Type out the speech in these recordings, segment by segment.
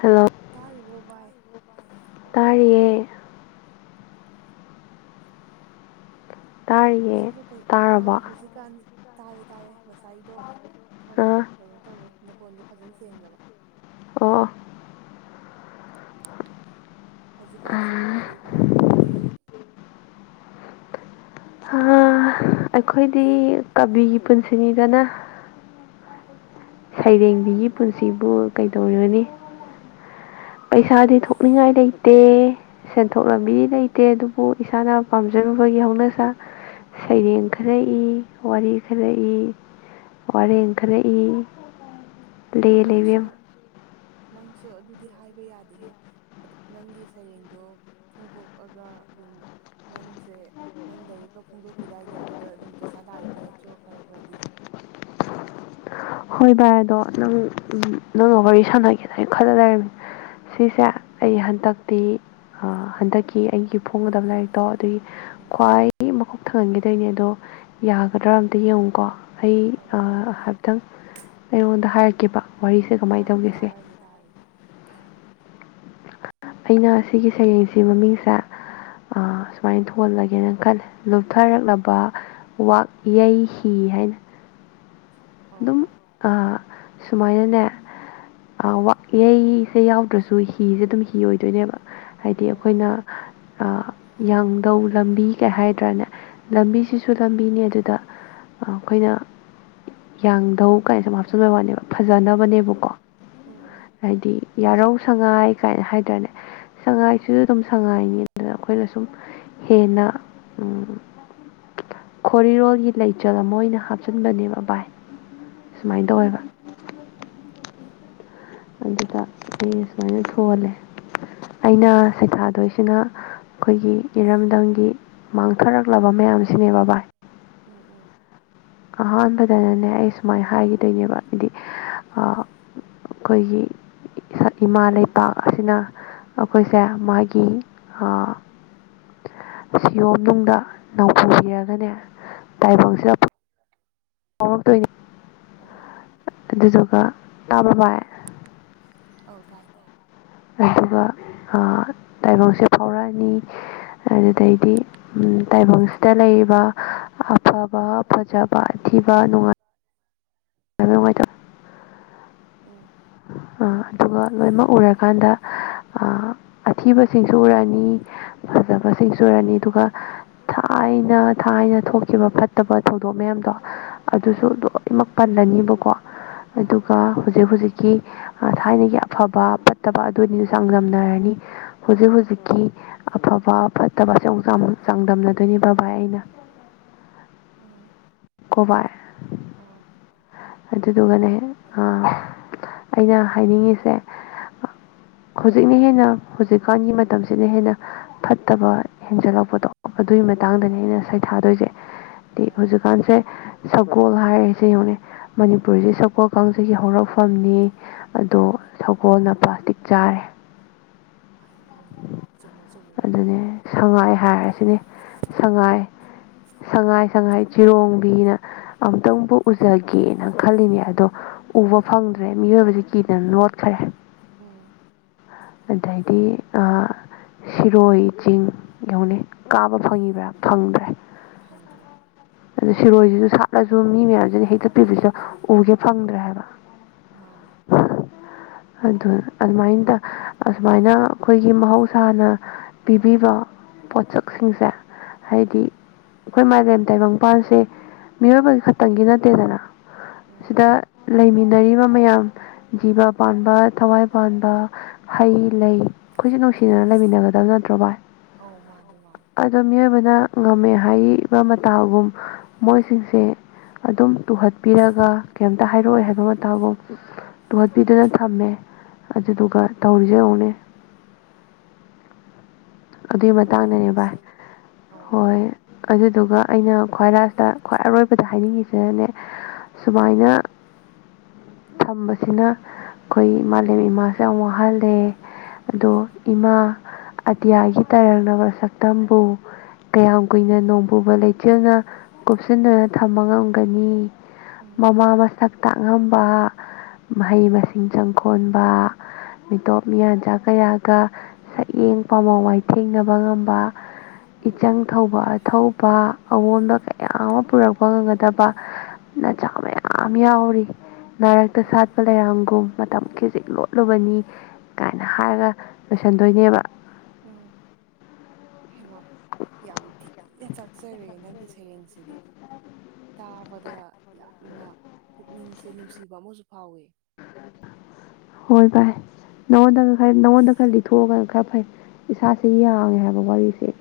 Hello ꯇꯥꯔꯤꯕꯣ ꯚꯏ ꯇꯔꯦ ꯇꯥꯔꯤꯌꯦ ꯍꯧꯖꯤꯛꯕꯨ ꯀꯩ ꯑ ꯇꯥꯔꯕꯣ ꯍꯧꯖꯤꯛ ꯖꯤꯀꯥꯟ ꯇꯥꯔꯦ ꯇꯥꯔꯦ ꯉꯁꯥꯏꯗꯣ ꯈꯔ ꯑꯥ ꯀꯩꯅꯣ ꯇꯧꯋꯦ ꯅꯈꯣꯟꯗꯣ ꯐꯖꯅ ꯁꯦꯡꯗꯅꯕ ꯑꯣ ꯍꯧꯖꯤꯛꯀꯥꯟꯁꯤꯕꯨ ꯀꯩ ꯀꯩ ꯍꯣꯠꯅꯕꯤꯔꯤꯒꯦ ꯑꯩꯈꯣꯏꯗꯤ ꯀꯕꯤꯒꯤ ꯄꯨꯟꯁꯤꯅꯤꯗꯅ ꯑꯗꯨ ꯁꯩꯔꯦꯡꯕꯤꯒꯤ ꯄꯨꯟꯁꯤꯕꯨ ꯀꯩꯗꯧꯔꯤꯕꯅꯤ ꯄꯩꯁꯥꯗꯤ ꯑꯁ ꯊꯣꯛꯅꯤꯡꯉꯥꯏ ꯂꯩ ꯇꯦ ꯁꯦꯟꯊꯣꯛ ꯂꯝꯕꯤꯗꯤ ꯂꯩꯇꯦ ꯑꯗꯨꯕꯨ ꯏꯁꯥꯅ ꯄꯥꯝꯖꯔꯨꯕꯒꯤ ꯍꯧꯅꯁꯥ ꯁꯩꯔꯦꯡ ꯈꯔꯏ ꯋꯥꯔꯤ ꯈꯔ ꯏ ꯋꯥꯔꯦꯡ ꯈꯔꯛꯏ ꯅꯪꯁꯨ ꯅꯪꯁꯨ ꯑꯗꯨꯗꯤ ꯍꯥꯏꯕ ꯌꯥꯗꯦꯍꯦ ꯅꯪꯒꯤ ꯁꯩꯔꯦꯡꯗꯣ ꯐꯣꯡꯗꯣꯛꯑꯒ ꯑꯗꯨꯝ ꯅꯪꯁꯦ ꯅꯪ ꯂꯔꯤꯛꯒ ꯐꯣꯡꯗꯣꯛꯈꯤꯗꯥꯏꯅꯦ ꯑꯗꯨꯗ ꯑꯗꯨꯝ ꯄꯩꯁꯥ ꯂꯥꯛꯏꯕ ꯅꯠꯇ꯭ꯔꯣ ꯈꯔ ꯈꯔꯗꯤ ꯍꯣꯏ ꯚꯥꯏ ꯑꯗꯣ ꯅꯪ ꯅꯪꯒ ꯋꯥꯔꯤ ꯁꯥꯟꯅꯒꯦꯗꯅ ꯈꯔ ꯂꯩꯔꯝꯃꯤ ꯁꯤꯁꯦ ꯑꯩ ꯍꯟꯗꯛꯇꯤ ꯍꯟꯗꯛꯀꯤ ꯑꯩꯒꯤ ꯐꯣꯡꯒꯗꯕ ꯂꯥꯏꯔꯤꯛꯇꯣ ꯑꯗꯨꯒꯤ ꯎꯝ ꯈ꯭ꯋꯥꯏ ꯃꯀꯣꯛ ꯊꯪꯍꯟꯈꯤꯗꯣꯏꯅꯦ ꯑꯗꯣ ꯌꯥꯒꯗ꯭ꯔꯥ ꯑꯝꯇ ꯌꯦꯡꯉꯨꯀꯣ ꯑꯩ ꯑꯧ ꯑꯧ ꯍꯥꯏꯐꯦꯠꯇꯪ ꯑꯩꯉꯣꯟꯗ ꯍꯥꯏꯔꯛ ꯥ ꯇꯥꯔꯒꯦ ꯇꯥꯔꯒꯦ ꯍꯥꯏꯔꯛꯑꯣ ꯑꯩꯅ ꯑꯁꯤꯒꯤ ꯁꯩꯔꯦꯡꯁꯤ ꯃꯃꯤꯡꯁꯦ ꯁꯨꯃꯥꯏꯅ ꯊꯣꯍꯜꯂꯒꯦꯅ ꯈꯜꯂꯦ ꯂꯨꯞꯊꯔꯛꯂꯕ ꯥꯛ ꯌꯩ ꯍꯤ ꯍꯥꯏꯅ ꯑꯧ ꯑꯗꯨꯝ ꯑꯧ ꯑ ꯁꯨꯃꯥꯏꯅꯅꯦ ꯋꯥ ꯌꯩꯁꯦ ꯌꯥꯎꯗ꯭ꯔꯁꯨ ꯍꯤꯁꯦ ꯑꯗꯨꯝ ꯀꯤ ꯑꯣꯏꯗꯣꯏꯅꯦꯕ ꯍꯥꯏꯗꯤ ꯑꯥ ꯑꯩꯈꯣꯏꯅ ꯌꯥꯡꯗꯧ ꯂꯝꯕꯤ ꯀꯩ ꯍꯥꯏꯗ꯭ꯔꯥꯅꯦ ꯑꯥ ꯂꯝꯕꯤꯁꯤꯁꯨ ꯇꯝꯕꯤꯅꯦ ꯑꯗꯨꯗ ꯑꯩꯈꯣꯏꯅ ꯌꯥꯡꯙꯧ ꯀꯥꯏꯅ ꯁꯨꯝ ꯍꯥꯞꯆꯤꯟꯕ ꯋꯥꯅꯦꯕ ꯎꯝ ꯐꯖꯅꯕꯅꯦꯕꯀꯣ ꯎꯝ ꯎꯝ ꯍꯥꯏꯗꯤ ꯌꯥꯔꯧ ꯁꯉꯥꯏ ꯀꯥꯏꯅ ꯍꯥꯏ ꯍꯥꯏꯇꯥꯅꯦ ꯁꯉꯥꯏꯁꯤꯁꯨ ꯑꯗꯨꯝ ꯁꯉꯥꯏꯅꯤꯗꯅ ꯑꯩꯈꯣꯏꯅ ꯁꯨꯝ ꯍꯦꯟꯅ ꯈꯣꯔꯤꯔꯣꯜꯒꯤ ꯂꯩꯆꯜ ꯑꯃ ꯑꯣꯏꯅ ꯍꯥꯞꯆꯤꯟꯕꯅꯦꯕ ꯕꯥꯥꯏ ꯁꯨꯃꯥꯏꯅ ꯑꯣ ꯇꯧꯋꯦꯕ ꯑꯗꯨꯗ ꯑꯩ ꯁꯨꯃꯥꯏꯅ ꯊꯣꯜꯂꯦ ꯑꯩꯅ ꯁꯩꯊꯥꯗꯣꯏꯁꯤꯅ ꯑꯩꯈꯣꯏꯒꯤ ꯏꯔꯝꯗꯝꯒꯤ ꯃꯥꯡꯊꯔꯛꯂꯕ ꯃꯌꯥꯝꯁꯤꯅꯦꯕ ꯕꯥꯥꯏ ꯎꯝ ꯎꯝ ꯑꯍꯥꯟꯕꯗꯅꯅꯦ ꯑꯩ ꯁꯨꯃꯥꯏꯅ ꯍꯥꯏꯈꯤꯗꯣꯏꯅꯦꯕ ꯍꯥꯏꯗꯤ ꯀꯒꯤ ꯏꯃꯥ ꯂꯩꯄꯥꯛ ꯑꯁꯤꯅ ꯑꯩꯈꯣꯏꯁꯦ ꯃꯥꯒꯤ ꯁꯤꯌꯣꯝꯅꯨꯡꯗ ꯅꯧ ꯄꯨꯨꯕꯤꯔꯒꯅꯦ ꯇꯥꯏꯕꯪꯁꯤꯗ ꯑꯣ ꯇꯣꯏꯅꯦ ꯑ ꯑꯗꯨꯗꯨꯒ ꯇꯥꯕꯕꯥꯏ ꯍ ꯇꯥꯏ ꯇꯥꯏ ꯑꯗꯨꯒ ꯇꯥꯏꯕꯪꯁꯦ ꯐꯥꯎꯔꯛꯑꯅꯤ ꯑꯗꯨꯗꯩꯗꯤ ꯇꯥꯏꯕꯪꯁꯤꯗ ꯂꯩꯔꯤꯕ ꯑꯐꯕ ꯐꯖꯕ ꯑꯊꯤꯕ ꯅꯨꯡꯉꯥꯏ ꯅꯨꯡꯉꯥꯏꯇꯝ ꯎꯝ꯫ ꯑ ꯑꯗꯨꯒ ꯂꯣꯏꯅꯃꯛ ꯎꯔꯀꯥꯟꯗ ꯑꯥ ꯑꯊꯤꯕꯁꯤꯡꯁꯨ ꯎꯔꯛꯑꯅꯤ꯫ ꯐꯖꯕꯁꯤꯡꯁꯨ ꯑꯣꯏꯔꯅꯤ ꯑꯗꯨꯒ ꯊꯥꯏꯅ ꯊꯥꯏꯅ ꯊꯣꯛꯈꯤꯕ ꯐꯠꯇꯕ ꯊꯧꯗꯣꯛ ꯃꯌꯥꯝꯗꯣ ꯑꯗꯨꯁꯨ ꯎꯝ ꯂꯣꯏꯅꯃꯛ ꯄꯜꯂꯅꯤꯕꯀꯣ ꯎꯝ ꯑꯗꯨꯒ ꯍꯨꯖꯤꯛ ꯍꯨꯖꯤꯛꯀꯤ ꯑ ꯊꯥꯏꯅꯒꯤ ꯑꯐꯕ ꯐꯠꯇꯕ ꯑꯗꯨꯅꯤ ꯆꯥꯡꯗꯝꯅꯔꯅꯤ꯫ ꯍꯧꯖꯤꯛ ꯍꯧꯖꯤꯛꯀꯤ ꯑꯐꯕ ꯐꯠꯇꯕꯁꯦ ꯑꯃꯨꯛ ꯆꯥꯡ ꯆꯥꯡꯗꯝꯅꯗꯣꯏꯅꯦꯕ ꯕꯥ ꯏꯅ꯫ ꯑꯣ꯫ ꯀꯣꯕꯥꯏ ꯑꯥ꯫ ꯑꯗꯨꯗꯨꯒꯅꯦ ꯑ ꯑꯩꯅ ꯍꯥꯏꯅꯤꯡꯉꯤꯁꯦ ꯍꯧꯖꯤꯛꯅ ꯍꯦꯟꯅ ꯍꯧꯖꯤꯛꯀꯥꯟꯒꯤ ꯃꯇꯝꯁꯤꯅ ꯍꯦꯟꯅ ꯐꯠꯇꯕ ꯍꯦꯟꯖꯜꯂꯛꯄꯗꯣ ꯑꯗꯨꯏ ꯃꯇꯥꯡꯗꯅꯦ ꯑꯧ ꯑꯩꯅ ꯁꯩꯊꯥꯗꯣꯏꯁꯦ ꯇꯤ ꯑꯣ ꯍꯧꯖꯤꯛ ꯥꯟ ꯁꯦ ꯁꯒꯣꯜ ꯍꯥꯏꯔꯤꯁꯦ ꯌꯦꯡꯉꫭꯅꯦ ꯃꯅꯤꯄꯨꯔꯁꯦ ꯁꯒꯣꯜ ꯀꯥꯡꯖꯩꯒꯤ ꯍꯧꯔꯛꯐ ꯐꯝꯅꯤ ꯑꯗꯣ ꯃꯥꯅꯦ ꯁꯒꯣꯜ ꯅꯄꯥꯇꯤꯛ ꯆꯥꯔꯦ꯫ [unintelligible] ꯆꯨꯝꯃꯦ꯫ ꯆꯨꯝꯃꯦ ꯅꯪ ꯑꯗꯨꯅꯦ ꯍꯥꯏꯔꯤꯗꯣ ꯁꯉꯥꯏ ꯍꯥꯏꯔꯁꯤꯅꯦ ꯁꯉꯥꯏ ꯁꯉꯥꯏ ꯁꯉꯥꯏ ꯆꯤꯔꯣꯡꯕꯤꯅ ꯑꯝꯇꯪꯕꯨ ꯎꯖꯒꯦꯅ ꯈꯜꯂꯤꯅꯦ ꯑꯗꯣ ꯎꯕ ꯐꯪꯗ꯭ꯔꯦ ꯃꯤꯑꯣꯏꯕꯁꯤ ꯀꯤꯗꯅ ꯂꯣꯠꯈ꯭ꯔꯦ꯫ ꯎꯝ꯫ ꯑꯗꯩꯗꯤ ꯑ ꯁꯤꯔꯣꯏ ꯆꯤꯡ ꯌꯥꯎꯅꯩ ꯀꯥꯕ ꯐꯪꯉꯤꯕ꯭ꯔꯥ ꯐꯪꯗ꯭ꯔꯦ꯫ ꯐꯪꯗ꯭ꯔꯦ꯫ ꯑꯗꯨ ꯁꯤꯔꯣꯏꯁꯤꯁꯨ ꯁꯥꯠꯂꯁꯨ ꯃꯤ ꯃꯌꯥꯝꯁꯤꯅ ꯍꯦꯛꯇ ꯄꯤꯕꯁꯨ ꯎꯒꯦ ꯐꯪꯗ꯭ꯔꯦ ꯍꯥꯏꯕ꯫ ꯃꯥꯅꯦ꯫ ꯑꯗꯨ ꯑꯗꯨꯃꯥꯏꯅ ꯇ ꯑꯁꯨꯃꯥꯏꯅ ꯑꯩꯈꯣꯏꯒꯤ ꯃꯍꯧꯁꯥꯅ ꯄꯤꯕꯤꯕ ꯄꯣꯠꯁꯛꯁꯤꯡꯁꯦ ꯍꯥꯏꯗꯤ ꯑꯩꯈꯣꯏ ꯃꯥꯂꯦꯝ ꯇꯥꯏꯕꯪꯄꯥꯟꯁꯦ ꯃꯤꯑꯣꯏꯕꯒꯤ ꯈꯛꯇꯪꯒꯤ ꯅꯠꯇꯦꯗꯅ꯫ ꯎꯝ ꯁꯤꯗ ꯂꯩꯃꯤꯟꯅꯔꯤꯕ ꯃꯌꯥꯝ ꯖꯤꯕ ꯄꯥꯟꯕ ꯊꯋꯥꯏ ꯄꯥꯟꯕ ꯍꯩ ꯂꯩ ꯑꯈꯣꯏꯁꯨ ꯅꯨꯡꯁꯤꯅꯅ ꯂꯩꯃꯤꯟꯅꯒꯗꯕ ꯅꯠꯇ꯭ꯔꯣ ꯚꯥꯏ꯫ ꯑꯧ ꯃꯥꯅꯦ-ꯃꯥꯅꯦ꯫ ꯑꯗꯣ ꯃꯤꯑꯣꯏꯕꯅ ꯉꯝꯃꯦ ꯍꯥꯏꯕ ꯃꯇꯥꯒꯨꯝ ꯃꯣꯏꯁꯤꯡꯁꯦ ꯑꯗꯨꯝ ꯇꯨꯍꯠꯄꯤꯔꯒ ꯀꯩꯝꯇ ꯍꯥꯏꯔꯛꯑꯣꯏ ꯍꯥꯏꯕ ꯃꯇꯥꯒꯨꯝ ꯇꯨꯍꯠꯄꯤꯗꯨꯅ ꯊꯝꯃꯦ ꯑꯗꯨꯗꯨꯒ ꯇꯧꯔꯤꯁꯦ ꯌꯧꯅꯦ꯫ [inaudible] ꯑꯗꯨꯏ ꯃꯇꯥꯡꯗꯅꯦ ꯚꯥꯏ ꯃꯤꯑꯣꯏꯕꯁꯦ ꯑꯧ ꯍꯣꯏ꯫ ꯑꯗꯨꯗꯨꯒ ꯑꯩꯅ ꯈ꯭ꯋꯥꯏ ꯂꯥꯁꯇ ꯈ꯭ꯋꯥꯏ ꯑꯔꯣꯏꯕꯗ ꯍꯥꯏꯅꯤꯡꯉꯤꯁꯤꯅꯅꯦ ꯁꯨꯃꯥꯏꯅ [unintelligible] ꯁꯝꯕꯁꯤꯅ ꯑꯩꯈꯣꯏ ꯃꯥꯂꯦꯝ ꯏꯃꯥꯁꯨ ꯌꯥꯝ ꯋꯥꯍꯜꯂꯦ꯫ ꯑꯗꯣ ꯏꯃꯥ ꯑꯇꯤꯌꯥꯒꯤ ꯇꯥꯏꯔꯛꯅꯕ ꯁꯛꯇꯝꯕꯨ ꯀꯌꯥꯝ ꯀꯨꯏꯅ ꯅꯣꯡ ꯄꯨꯕ ꯂꯩꯆꯦꯜꯅ ꯀꯨꯞꯁꯤꯟꯗꯨꯅ ꯊꯝꯕ ꯉꯝꯒꯅꯤ ꯎꯝ ꯃꯃꯥ ꯃ ꯁꯛ ꯇꯥꯛꯉꯝꯕꯥ ꯃꯍꯩ ꯃꯁꯤꯡ ꯆꯪꯈꯣꯟꯕꯥ ꯃꯤꯇꯣꯞ ꯃꯤꯌꯥꯟꯆꯥꯥ ꯀꯌꯥꯒ ꯁꯛꯌꯦꯡ ꯄꯥꯃꯋꯥꯏ ꯊꯦꯡꯅꯕ ꯉꯝꯕ ꯎꯝ ꯏꯆꯪ ꯑꯊꯧꯕ ꯑꯊꯧꯕ ꯑꯋꯣꯟꯕ ꯀꯌꯥ ꯑꯃ ꯄꯨꯔꯛꯄ ꯉꯝꯒꯗꯕ ꯅꯆꯥ ꯃꯌꯥꯝ ꯌꯥꯎꯔꯤ ꯅꯥꯔꯛꯇ ꯎꯝ ꯁꯥꯠꯄ ꯂꯩꯔꯥꯡꯒꯨꯝ ꯃꯇꯝ ꯈꯤ ꯆꯦꯛ ꯂꯣꯠꯂꯨꯕꯅꯤ ꯀꯥꯏꯅ ꯍꯥꯏꯔꯒ ꯂꯣꯏꯁꯟꯗꯣꯏꯅꯦꯕ꯫ ꯎꯝ ꯍꯩꯃ ꯌꯥꯝ ꯊꯤꯅ ꯆꯛ ꯆꯔꯦ ꯅꯪꯒꯤ ꯁꯩꯔꯦꯡꯁꯤꯗꯤ ꯇꯥꯕꯗ ꯌꯥꯝꯅ ꯄꯨꯛꯅꯤꯡꯁꯦ ꯅꯨꯡꯁꯤꯕ ꯑꯃꯁꯨ ꯐꯥꯎꯋ ꯍꯣꯏ ꯚꯥꯏ ꯅꯉꯣꯟꯗꯒ ꯈꯔ ꯅꯪꯉꯣꯟꯗ ꯑꯁ ꯈꯔ ꯂꯤꯊꯣꯛꯑꯒ ꯈꯔ ꯐꯩ ꯏꯁꯥꯁꯦ ꯌꯥꯡꯉꯦ ꯍꯥꯏꯕ ꯋꯥꯔꯤꯁꯦ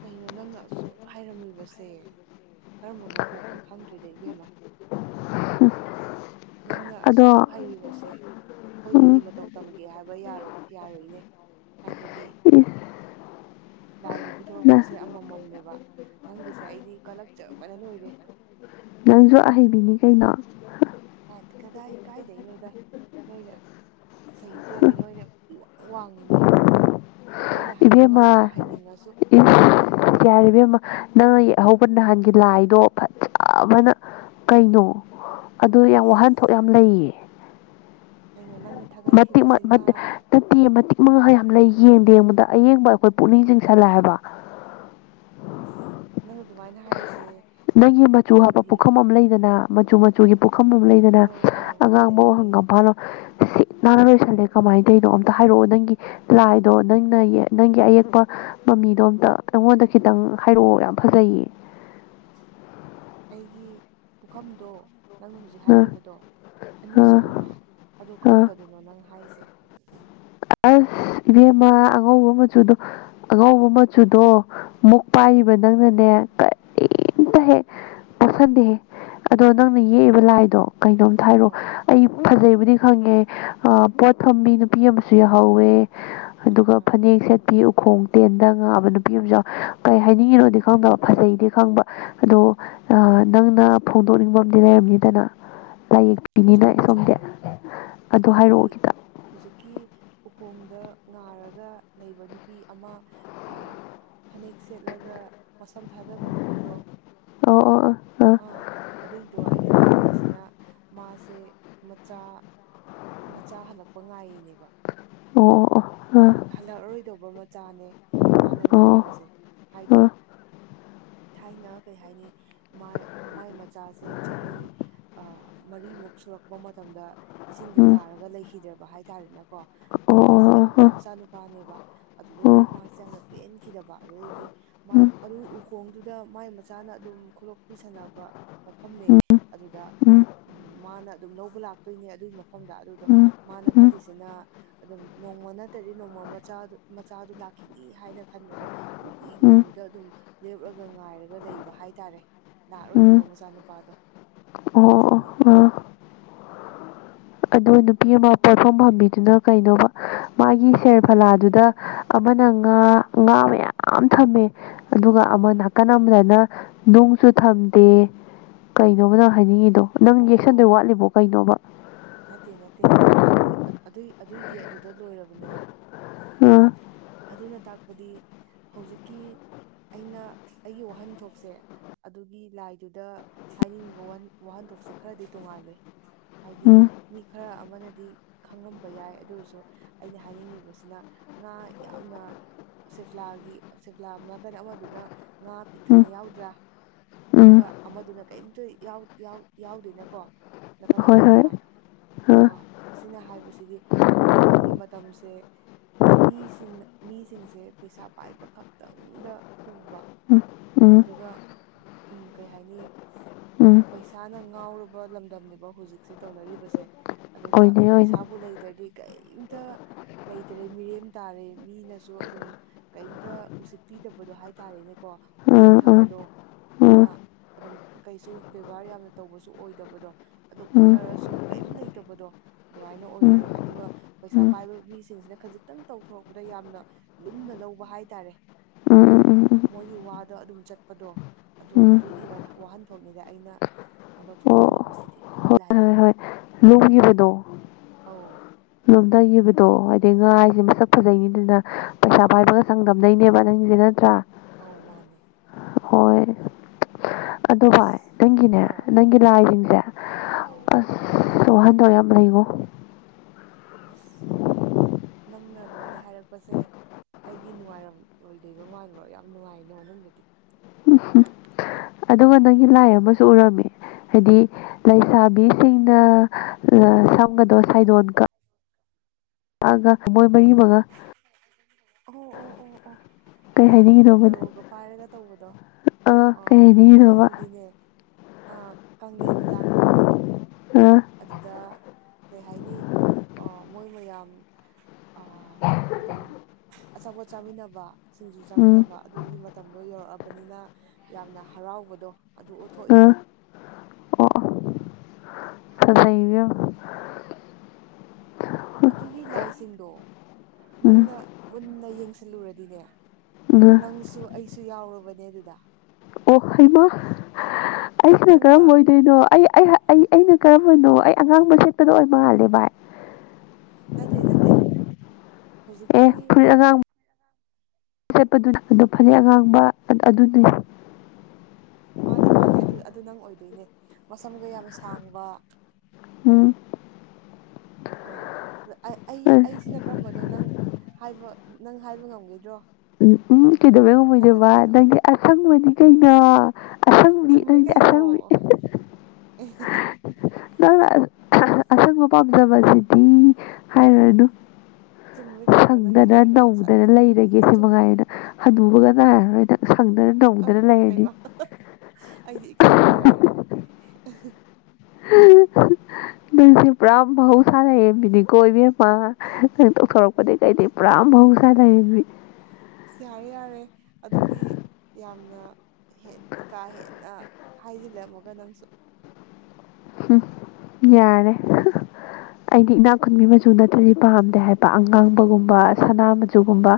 ꯀꯩꯅꯣ ꯅꯪꯅ ꯑꯁꯨꯛ ꯍꯥꯏꯔꯝꯂꯤꯕꯁꯦ ꯀꯔꯝꯕ ꯃꯄꯣꯛꯅꯣ ꯈꯪꯗ꯭ꯔꯤꯗ ꯏꯕꯦꯝꯃ ꯅꯪꯅ ꯑꯁꯨꯛ ꯑꯗꯣ ꯍꯩꯔꯤꯕꯁꯦ ꯎꯝ ꯑꯩꯈꯣꯏꯅꯗꯤ ꯃꯇꯧ ꯇꯝꯒꯦ ꯍꯥꯏꯕ ꯌꯥꯔꯣꯏꯏꯅꯦ ꯍꯥꯏꯕꯗꯤ ꯏꯁ ꯂꯥꯏꯅ ꯅ ꯄꯤꯊꯣꯔꯛꯄꯁꯦ ꯑꯃꯃꯝꯅꯦꯕ ꯅꯪꯒꯤꯁꯦ ꯑꯩꯗꯤ ꯀꯂꯛꯆꯕꯅ ꯂꯣꯏꯔꯦ ꯅꯪꯁꯨ ꯑꯍꯩꯕꯤꯅꯤ ꯀꯩꯅꯣ ꯀꯗꯥꯏ ꯀꯥꯏꯗꯩꯅꯣꯗ ꯅꯣꯏꯅ ꯁꯍꯤꯗꯔꯗꯤ ꯅꯣꯏꯅ ꯋꯥ ꯋꯥꯡꯉꯤꯅꯦ ꯑꯩꯈꯣꯏꯅ ꯍꯩꯕ ꯉꯝꯗꯕ ꯍꯩꯅꯤꯡꯉꯁꯨ ꯌꯥꯔꯤꯕ ꯑꯃ ꯅꯪ ꯌꯥꯍꯧꯕ ꯅꯍꯥꯟꯒꯤ ꯂꯥꯏꯗꯣ ꯐꯖꯕꯅ ꯀꯩꯅꯣ ꯑꯗꯨ ꯌꯥꯝ ꯑꯁ ꯋꯥꯍꯟꯊꯣꯛ ꯌꯥꯝ ꯂꯩꯌꯦ ꯀꯩꯅꯣ ꯅꯪꯅ ꯃꯇꯤꯛ ꯊꯥꯒꯠꯈꯤꯕꯁꯤꯅ ꯅꯠꯇꯦ ꯃꯇꯤꯛ ꯃꯉꯥ ꯌꯥꯝ ꯂꯩ ꯌꯦꯡꯗ ꯌꯦꯡꯕꯗ ꯑꯌꯦꯡꯕ ꯑꯩꯈꯣꯏ ꯄꯨꯛꯅꯤꯡ ꯆꯤꯡꯁꯜꯂꯦ ꯍꯥꯏꯕ ꯑꯁ ꯅꯪ ꯑꯗꯨꯃꯥꯏꯅ ꯍꯥꯏꯔꯤꯁꯦ ꯅꯪꯒꯤ ꯃꯆꯨ ꯍꯥꯞꯄ ꯑꯩꯗꯤ ꯄꯨꯈꯝ ꯑꯃ ꯂꯩꯗꯅ ꯃꯆꯨ ꯃꯆꯨꯒꯤ ꯄꯨꯈꯝ ꯑꯃ ꯂꯩꯗꯅ ꯑꯧ ꯑꯗꯨꯅ ꯑꯧ ꯑꯉꯥꯡꯕꯨ ꯂꯩꯌꯦ ꯋꯥꯍꯪꯒꯝ ꯐꯥꯜꯂꯣ [inaudible] ꯁꯤ ꯅꯥꯟꯅ ꯂꯣꯏꯁꯤꯜꯂꯦ ꯀꯃꯥꯏꯅ ꯇꯧꯔꯤꯅꯣ ꯑꯝꯇ ꯍꯥꯏꯔꯛꯑꯣ ꯅꯪꯒꯤ ꯂꯥꯏꯗꯣ ꯅꯪꯅ ꯌꯦ ꯅꯪꯒꯤ ꯑꯌꯦꯛꯄ ꯃꯃꯤꯗꯣ ꯑꯝꯇ ꯑꯩꯉꯣꯟꯗ ꯈꯤꯇꯪ ꯍꯥꯏꯔꯛꯑꯣ ꯌꯥꯝ ꯐꯖꯩꯌꯦ ꯑꯩꯒꯤ ꯄꯨꯈꯝꯗꯣ ꯅꯪꯅ ꯍꯧꯖꯤꯛ ꯑ ꯍꯥꯏꯈꯤꯕꯗꯣ ꯑꯅꯤ ꯑ ꯁꯦꯕ ꯑꯗꯣ ꯑ ꯀꯔꯝꯕꯗꯅꯣ ꯅꯪ ꯍꯥꯏꯔꯤꯁꯦ ꯑꯁ ꯏꯕꯦꯝꯃ ꯑꯉꯧꯕ ꯃꯆꯨꯗꯣ ꯑꯉꯧꯕ ꯃꯆꯨꯗꯣ ꯃꯨꯛ ꯑꯥ ꯄꯥꯏꯔꯤꯕ ꯅꯪꯅꯅꯦ ꯀꯔꯤꯝꯇ ꯍꯦꯛ ꯄꯣꯛꯁꯟꯗꯦꯍꯦ ꯑꯗꯣ ꯅꯪꯅ ꯌꯦꯛꯏꯕ ꯂꯥꯏꯗꯣ ꯀꯩꯅꯣꯝꯇ ꯍꯥꯏꯔꯛꯑꯣ ꯑꯧ ꯑꯩ ꯐꯖꯩꯕꯨꯗꯤ ꯈꯪꯉꯦ ꯄꯣꯠ ꯊꯝꯕꯤ ꯅꯨꯄꯤ ꯑꯃ ꯁꯨ ꯌꯥꯎꯍꯧꯋꯦ ꯑꯥ ꯑꯗꯨꯒ ꯑꯥ ꯐꯅꯦꯛ ꯁꯦꯠꯄꯤ ꯈꯣꯡ ꯇꯦꯟꯗ ꯉꯥꯕ ꯅꯨꯄꯤ ꯑꯃꯁꯁꯨ ꯀꯩ ꯍꯥꯏꯅꯤꯡꯉꯤꯅꯣꯗꯤ ꯈꯪꯗꯕ ꯐꯖꯩꯗꯤ ꯈꯪꯕ ꯑꯗꯣ ꯅꯪꯅ ꯐꯣꯡꯗꯣꯛꯅꯤꯡꯕ ꯑꯝ ꯂꯩꯔꯝꯅꯤꯗꯅ ꯂꯥꯏꯌꯦ ꯏꯅꯤꯅꯦ ꯆꯨꯝꯃꯦ ꯑꯩ ꯁꯣꯝꯗꯦ ꯆꯨꯝꯃꯦ ꯑꯗꯣ ꯍꯥꯏꯔꯛꯑꯣ ꯑꯩ ꯑꯝꯇ ꯍꯧꯖꯤꯛꯀꯤ ꯎꯈꯣꯡꯗ ꯉꯥꯔꯒ ꯂꯩꯕ ꯅꯨꯄꯤ ꯑꯃ ꯐꯅꯦꯛ ꯁꯦꯠꯂꯒ ꯋꯥꯁꯝ ꯊꯥꯗꯕ ꯅꯨꯄꯤꯗꯣ ꯑꯣ ꯑꯣ ꯑꯣ ꯑꯥ ꯑꯗꯨꯏꯗꯣ ꯑꯩꯅ ꯍꯥꯏꯅꯤꯡꯉꯤꯁꯤꯅ ꯃꯥꯁꯦ ꯃꯆꯥ ꯃꯆꯥ ꯍꯜꯂꯛꯄ ꯉꯥꯏꯔꯤꯅꯦꯕ ꯑꯣ ꯑꯣ ꯑꯣ ꯍꯜꯂꯛꯑꯔꯣꯏꯗꯧꯕ ꯃꯆꯥꯅꯦ ꯃꯥꯅ ꯑꯥ ꯑꯣ ꯑꯥ ꯉꯥꯏꯔꯤꯕꯁꯦ ꯍꯥꯏꯗꯤ ꯊꯥꯏꯅ ꯀꯩ ꯍꯥꯏꯅꯤ ꯃꯥꯏ ꯃꯆꯥꯁꯦ ꯆꯍꯤ ꯑ ꯃꯔꯤꯃꯨꯛ ꯁꯨꯔꯛꯄ ꯃꯇꯝꯗ ꯏꯁꯤꯡꯗ ꯎꯝ ꯇꯥꯔꯒ ꯂꯩꯈꯤꯗ꯭ꯔꯕ ꯍꯥꯏꯇꯥꯔꯦꯅꯀꯣ ꯑꯗꯣ ꯑꯣ ꯃꯥꯁꯦ ꯑꯣ ꯑꯥ ꯌꯥꯝꯅ ꯑꯣ ꯃꯆꯥꯅꯨꯄꯥꯅꯦꯕ ꯑꯗꯨꯗꯩꯗꯤ ꯎꯝ ꯃꯥꯁꯦ ꯌꯥꯝꯅ ꯄꯦꯟꯈꯤꯗꯕ ꯑꯗꯨꯗꯩꯗꯤ ꯑꯗꯨ ꯎꯍꯣꯡꯗꯨꯗ ꯃꯥꯏ ꯃꯆꯥꯅ ꯑꯗꯨꯝ ꯈꯨꯂꯣꯛꯄꯤꯤ ꯁꯅꯕ ꯃꯐꯝꯅꯦ ꯎꯝ ꯑꯗꯨꯗ ꯎꯝ ꯃꯥꯅ ꯑꯗꯨꯝ ꯂꯧꯕ ꯂꯥꯛꯇꯣꯏꯅꯦ ꯑꯗꯨꯒꯤꯐꯝ ꯃꯣꯐꯝꯗ ꯑꯗꯨꯗꯣ ꯎꯝ ꯎꯝ ꯃꯥꯅ ꯎꯝ ꯈꯜꯂꯤꯁꯤꯅ ꯑꯗꯨꯝ ꯅꯣꯡꯃ ꯐꯠꯇꯗꯤ ꯅꯣꯡꯃ ꯃꯆꯥ ꯃꯆꯥꯗꯨ ꯂꯥꯛꯈꯤꯅꯤ ꯍꯥꯏꯅ ꯈꯟꯕꯗꯣ ꯅꯨꯡꯇꯤꯒꯤ ꯎꯝ ꯑꯗꯨꯗ ꯑꯗꯨꯝ ꯂꯦꯞꯂꯒ ꯉꯥꯏꯔꯒ ꯂꯩꯕ ꯍꯥꯏꯇꯥꯔꯦ ꯎꯝ ꯂꯥꯛꯑꯔꯣꯏꯗꯕꯣ ꯃꯆꯥꯅꯨꯄꯥꯗꯣ ꯑꯣ ꯑꯗꯨꯏꯅꯤꯗ ꯑ ꯑꯗ‌ꯣ ꯅꯨꯄꯤ ꯑꯃ ꯄꯣꯠꯐꯝ ꯐꯝꯕꯤꯗꯨꯅ ꯀꯩꯅꯣꯕ ꯃꯥꯒꯤ ꯁꯦꯔꯐꯂꯥꯗꯨꯗ ꯑꯃꯅ ꯉꯥ ꯉꯥ ꯃꯌꯥꯝ ꯊꯝꯃꯦ ꯑꯗꯨꯒ ꯑꯃ ꯅꯥꯀꯟ ꯑꯃꯗꯅ ꯅꯨꯡꯁꯨ ꯊꯝꯗꯦ ꯑꯥ ꯀꯩꯅꯣꯕ ꯅꯪ ꯍꯥꯏꯅꯤꯡꯉꯤꯗꯣ ꯅꯪ ꯑꯣ ꯌꯦꯛꯁꯟꯗꯣꯏ ꯋꯥꯠꯂꯤꯕꯣ ꯀꯩꯅꯣꯕ ꯅꯠꯇꯦ ꯅꯠꯇꯦ ꯑꯗꯨ ꯑꯗꯨꯏ ꯑꯗꯨꯏꯗꯤ ꯑꯗꯨ ꯗ ꯂꯣꯏꯔꯕꯅꯦ ꯚꯥꯏ ꯑꯥ ꯑꯗꯨꯅ ꯇꯥꯛꯄꯗꯤ ꯍꯧꯖꯤꯛꯀꯤ ꯑꯩꯅ ꯑꯩꯒꯤ ꯋꯥꯍꯟꯊꯣꯛꯁꯦ ꯑꯗꯨꯒꯤ ꯂꯥꯏꯗꯨꯗ ꯍꯥꯏꯅꯤꯡꯉꯤꯕ ꯋꯥꯍꯟ ꯋꯥꯍꯟꯊꯣꯛꯁꯦ ꯈꯔꯗꯤ ꯇꯣꯡꯉꯥꯜꯂꯦ ꯍꯥꯏꯗꯤ ꯎꯝ ꯃꯤ ꯈꯔ ꯑꯃꯅꯗꯤ ꯈꯪꯔꯝꯕ ꯌꯥꯏ ꯑꯗꯨ ꯑꯣꯏꯔꯁꯨ ꯑꯩꯅ ꯍꯥꯏꯅꯤꯡꯂꯤꯕꯁꯤꯅ ꯉꯥ ꯌꯥꯝꯅ ꯁ‌ꯦꯐ꯭ꯂꯥꯒꯤ ꯁ‌ꯦꯐ꯭ꯂꯥ ꯑꯝ ꯅꯀꯟ ꯑꯃꯗꯨꯅ ꯉꯥ ꯄꯤꯛ ꯎꯝ ꯊꯟꯅ ꯌꯥꯎꯗ꯭ꯔꯥ ꯎꯝ ꯑꯗꯨꯒ ꯑꯃꯗꯨꯅ ꯀꯩꯝꯇ ꯌꯥꯎ ꯌꯥꯎ ꯌꯥꯎꯗ‌ꯦꯅꯀꯣ ꯅꯥꯀꯟ ꯍꯣꯏ ꯍꯣꯏ ꯑꯃꯗꯨꯅ ꯑꯥ ꯑ ꯑꯁꯤꯅ ꯍꯥꯏꯕꯁꯤꯗꯤ ꯍꯧꯖꯤꯛꯀꯥꯟꯒꯤ ꯃꯇꯝꯁꯦ ꯃꯤꯁꯤꯡꯅ ꯃꯤꯁꯤꯡꯁꯦ ꯄꯩꯁꯥ ꯄꯥꯏꯕ ꯈꯛꯇꯪꯗ ꯎꯕ ꯎꯝ ꯎꯝ ꯑꯗꯨꯒ ꯎꯝ ꯀꯩ ꯍꯥꯏꯅꯤ ꯑ ꯎꯝ ꯄꯩꯁꯥꯅ ꯉꯥꯎꯔꯕ ꯂꯝꯗꯝꯅꯦꯕ ꯍꯧꯖꯤꯛꯁꯦ ꯇꯧꯅꯔꯤꯕꯁꯦ ꯑꯗꯨꯒ ꯑꯣꯏꯅꯤ ꯑꯣꯏꯅꯤ ꯄꯩꯁꯥꯕꯨ ꯂꯩꯇ꯭ꯔꯗꯤ ꯀꯩꯝꯇ ꯂꯩꯇ꯭ꯔꯦ ꯃꯤꯔꯦꯝ ꯇꯥꯔꯦ ꯃꯤꯅꯁꯨ ꯑꯗꯨꯝ ꯀꯩꯝꯇ ꯎꯁꯤꯠꯄꯤꯗꯕꯗꯣ ꯍꯥꯏꯇꯥꯔꯦꯅꯦꯀꯣ ꯑꯥ ꯑꯥ ꯑꯥ ꯌꯦꯡꯊꯕꯗꯣ ꯃꯤꯅ ꯑꯗꯨꯝ ꯀꯩꯁꯨ ꯕꯦꯕꯥꯔ ꯌꯥꯝꯅ ꯇꯧꯕꯁꯨ ꯑꯣꯏꯗꯕꯗꯣ ꯑꯗꯨ ꯎꯝ ꯎꯝ ꯍꯣꯠꯅꯔꯁꯨ ꯀꯩꯝ ꯂꯩꯇꯕꯗꯣ ꯑꯗꯨꯃꯥꯏꯅ ꯎꯝ ꯑꯣꯏꯌꯦ ꯑꯗꯨꯒ ꯄꯩꯁꯥ ꯎꯝ ꯄꯥꯏꯕ ꯃꯤꯁꯤꯡꯁꯤꯅ ꯈꯖꯤꯛꯇꯪ ꯇꯧꯊꯣꯔꯛꯄꯗ ꯌꯥꯝꯅ ꯂꯨꯝꯅ ꯂꯧꯕ ꯍꯥꯏꯇꯥꯔꯦ ꯎꯝ ꯎꯝ ꯎꯝ ꯃꯣꯏꯒꯤ ꯋꯥ ꯗ ꯑꯗꯨꯝ ꯆꯠꯄꯗꯣ ꯑꯗꯨ ꯎꯝ ꯑꯗꯨꯒꯤ ꯋꯥ ꯋꯥꯍꯟꯊꯣꯛꯅꯤꯗ ꯑꯩꯅ ꯑꯣ ꯂꯧꯊꯣꯛꯅꯤꯡꯉꯤꯕꯁꯤꯗꯤ ꯑꯗꯨꯏ ꯍꯣꯏ ꯂꯥꯏꯗ ꯍꯣꯏ ꯍꯣꯏ ꯂꯨꯝꯈꯤꯕꯗꯣ ꯑꯧ ꯂꯨꯝꯊꯈꯤꯕꯗꯣ ꯍꯥꯏꯗꯤ ꯉꯥ ꯍꯥꯏ ꯖꯤ ꯃꯁꯛ ꯐꯖꯩꯅꯤꯗꯅ ꯄꯩꯁꯥ ꯃꯥꯅꯦ ꯄꯥꯏꯕꯒ ꯆꯥꯡꯗꯝꯅꯩꯅꯦꯕ ꯅꯪꯒꯤꯁꯦ ꯅꯠꯇ꯭ꯔꯥ ꯑꯧ ꯃꯥꯅꯦ ꯍꯣꯏ ꯑꯗ‌ꯣ ꯚꯥꯏ ꯑꯁ ꯅꯪꯒꯤꯅꯦ ꯑꯧ ꯅꯪꯒꯤ ꯂꯥꯏꯁꯤꯡꯁ‌ꯦ ꯑꯧ ꯋꯥꯍꯟꯊ‌ꯣꯛ ꯌꯥꯝ ꯂꯩꯉꯣ ꯑꯁ ꯅꯪꯅ ꯑꯗꯨꯃꯥꯏꯅ ꯍꯥꯏꯔꯛꯄꯁꯦ ꯑꯩꯗꯤ ꯅꯨꯡꯉꯥꯏꯔꯝꯂꯣꯏꯗꯣꯏꯕ ꯃꯥꯜꯂꯨꯔ ꯌꯥꯝ ꯅꯨꯡꯉꯥꯏꯅꯦ ꯃꯅꯨꯡꯗꯗꯤ ꯑꯗꯨꯒ ꯅꯪꯒꯤ ꯂꯥꯏ ꯑꯃꯁꯨ ꯎꯔꯝꯃꯦ ꯍꯥꯏꯗꯤ ꯂꯩꯁꯥꯕꯤꯁꯤꯡꯅ ꯑ ꯁꯝꯒꯗꯣ ꯁꯥꯏꯗꯣꯟ ꯀ ꯀꯛꯑꯒ ꯃꯣꯏ ꯃꯔꯤ ꯃꯉꯥ ꯑꯣ ꯑꯣ ꯑꯣ ꯑꯣ ꯀꯩ ꯊꯝꯕꯥꯟ ꯍꯥꯏꯅꯤꯡꯉꯤꯅꯣꯕ ꯊꯔꯣꯒ ꯄꯥꯏꯔꯒ ꯇꯧꯕꯗꯣ ꯑꯥ ꯑꯣ ꯀꯩ ꯍꯥꯏꯅꯤꯡꯉꯤꯅꯣꯕ ꯑꯗꯨꯏꯗꯨꯗꯤꯅꯦ ꯑ ꯀꯪꯂ‌ꯦꯟꯅ ꯂꯥꯛꯄꯗꯣ ꯑꯥ ꯑꯗꯨꯗ ꯀꯩ ꯍꯥꯏꯅꯤ ꯑꯥ ꯃꯣꯏ ꯃꯌꯥꯝ ꯑꯥ ꯑꯗꯨꯝ ꯑꯆꯥꯄꯣꯠ ꯆꯥꯃꯤꯟꯅꯕ ꯁꯤꯡꯖꯨ ꯎꯝ ꯆꯥꯃꯤꯟꯅꯕ ꯑꯗꯨꯒꯤ ꯃꯇꯝꯗꯣ ꯌꯧꯔꯛꯑꯕꯅꯤꯅ ꯌꯥꯝꯅ ꯍꯔꯥꯎꯕꯗꯣ ꯑꯗꯨ ꯎꯠꯊꯣꯛꯏꯅꯦ ꯑꯥ ꯑꯣ ꯑꯣ [inaudible] ꯐꯖꯩ ꯏꯕꯦꯝꯃ ꯑꯗꯨꯒꯤ ꯂꯥꯏꯁꯤꯡꯗꯣ ꯎꯝ ꯅꯪꯅ ꯃꯨꯟꯅ ꯌꯦꯡꯁꯤꯜꯂꯨꯔꯗꯤꯅꯦ ꯑꯥ ꯅꯪꯁꯨ ꯑꯩꯁꯨ ꯌꯥꯎꯔꯕꯅꯦ ꯑꯗꯨꯗ ꯑꯣ ꯍꯩꯃꯥ ꯑꯩꯁꯤꯅ ꯅꯪꯅ ꯀꯔꯝꯕ ꯑꯣꯏ ꯀꯩꯅꯣ ꯑꯩꯑꯩ ꯑꯩꯅ ꯀꯔꯝꯕꯅꯣ ꯑꯩ ꯑꯉꯥꯡꯕ ꯁꯦꯠꯄꯗꯣ ꯑꯣꯏ ꯃꯥꯜꯂꯦ ꯚꯥꯏ ꯅꯠꯇꯦ ꯅꯠꯇꯦ ꯍꯧꯖꯤꯛꯀꯤ ꯆꯦꯠꯄꯗꯨꯅ ꯑꯗꯨ ꯐꯅꯦꯛ ꯑꯉꯥꯡꯕ ꯑꯥ ꯑꯗꯨꯗꯤ ꯃꯥꯅꯦ ꯃꯥꯅꯦ ꯑꯗꯨ ꯑꯗꯨ ꯅꯪ ꯑꯣꯏꯗꯣꯏꯅꯦ ꯃꯁꯝꯒ ꯌꯥꯝ ꯁꯥꯡꯕ ꯎꯝ ꯑꯥ ꯑ ꯑꯩ ꯑꯁ ꯑꯩꯁꯤꯅ ꯀꯔꯝꯕꯅꯣ ꯅꯪ ꯍꯥꯏꯕ ꯅꯪ ꯍꯥꯏꯕ ꯉꯝꯒꯗ꯭ꯔꯣ ꯎꯝ ꯎꯝ ꯀꯩꯗꯧꯕꯩ ꯈꯜꯂꯒ ꯉꯝꯃꯣꯏꯗꯣꯏꯕ ꯍꯥꯏꯔꯛꯑꯣꯅꯦ ꯅꯪꯗꯤ ꯑꯁꯪꯕꯅꯤ ꯀꯩꯅꯣ ꯑꯁꯪꯕꯤ ꯆꯨꯝꯃꯦ ꯅꯪꯗꯤ ꯀꯩꯅꯣ ꯑꯁꯪꯕꯤ [unintelligible] ꯅꯪꯅ ꯑꯁꯪꯕ ꯄꯥꯝꯖꯕꯁꯤꯗꯤ ꯍꯥꯏꯔꯅꯨ ꯆꯨꯝꯃꯦ ꯀꯩꯅꯣ ꯅꯪꯅ ꯁꯪꯗꯅ ꯍꯥꯏꯔꯤꯗꯣ ꯅꯧꯗꯅ ꯂꯩꯔꯒ ꯁꯥꯊꯤꯅ [unintelligible] ꯆꯨꯝꯃꯦ ꯃꯉꯥꯏ ꯅꯪ ꯍꯅꯨꯕꯒ ꯅꯥꯏꯔꯔꯣꯏ ꯅꯪ ꯁꯪꯗꯅ ꯑ ꯅꯧꯗꯅ ꯂꯩꯔꯅꯤ ꯍꯩꯃ ꯑꯩꯗꯤ ꯏꯀꯥꯏꯕ ꯂꯣꯏꯔꯦ ꯅꯪꯁꯤ ꯄ꯭ꯨꯔꯥ ꯃꯍꯧ ꯁꯥ ꯂꯩꯏꯔꯦꯝꯕꯤꯅꯤꯀꯣ ꯏꯕꯦꯝꯃ ꯅꯪ ꯇꯣꯛꯊꯣꯔꯛꯄꯗꯤ ꯀꯩꯗꯤ ꯄꯨꯔꯥ ꯃꯍꯧꯁꯥ ꯂꯥꯏꯔꯦꯝꯕꯤ ꯑꯁ ꯌꯥꯔꯦ ꯌꯥꯔꯦ ꯑꯗꯨꯗꯤ ꯌꯥꯝꯅ ꯍꯦꯟ ꯀꯥ ꯍꯦꯟꯅ ꯍꯥꯏꯁꯤꯜꯂꯝꯃꯒ ꯅꯪꯁꯨ ꯍꯨꯝ ꯌꯥꯔꯦ [unintelligible] ꯑꯩꯗꯤ ꯏꯅꯥꯛꯈꯨꯟꯕꯤ ꯃꯆꯨ ꯅꯠꯇ꯭ꯔꯗꯤ ꯄꯥꯝꯗꯦ ꯍꯥꯏꯕ ꯑꯉꯥꯡꯕꯒꯨꯝꯕ ꯁꯅꯥ ꯃꯆꯨꯒꯨꯝꯕ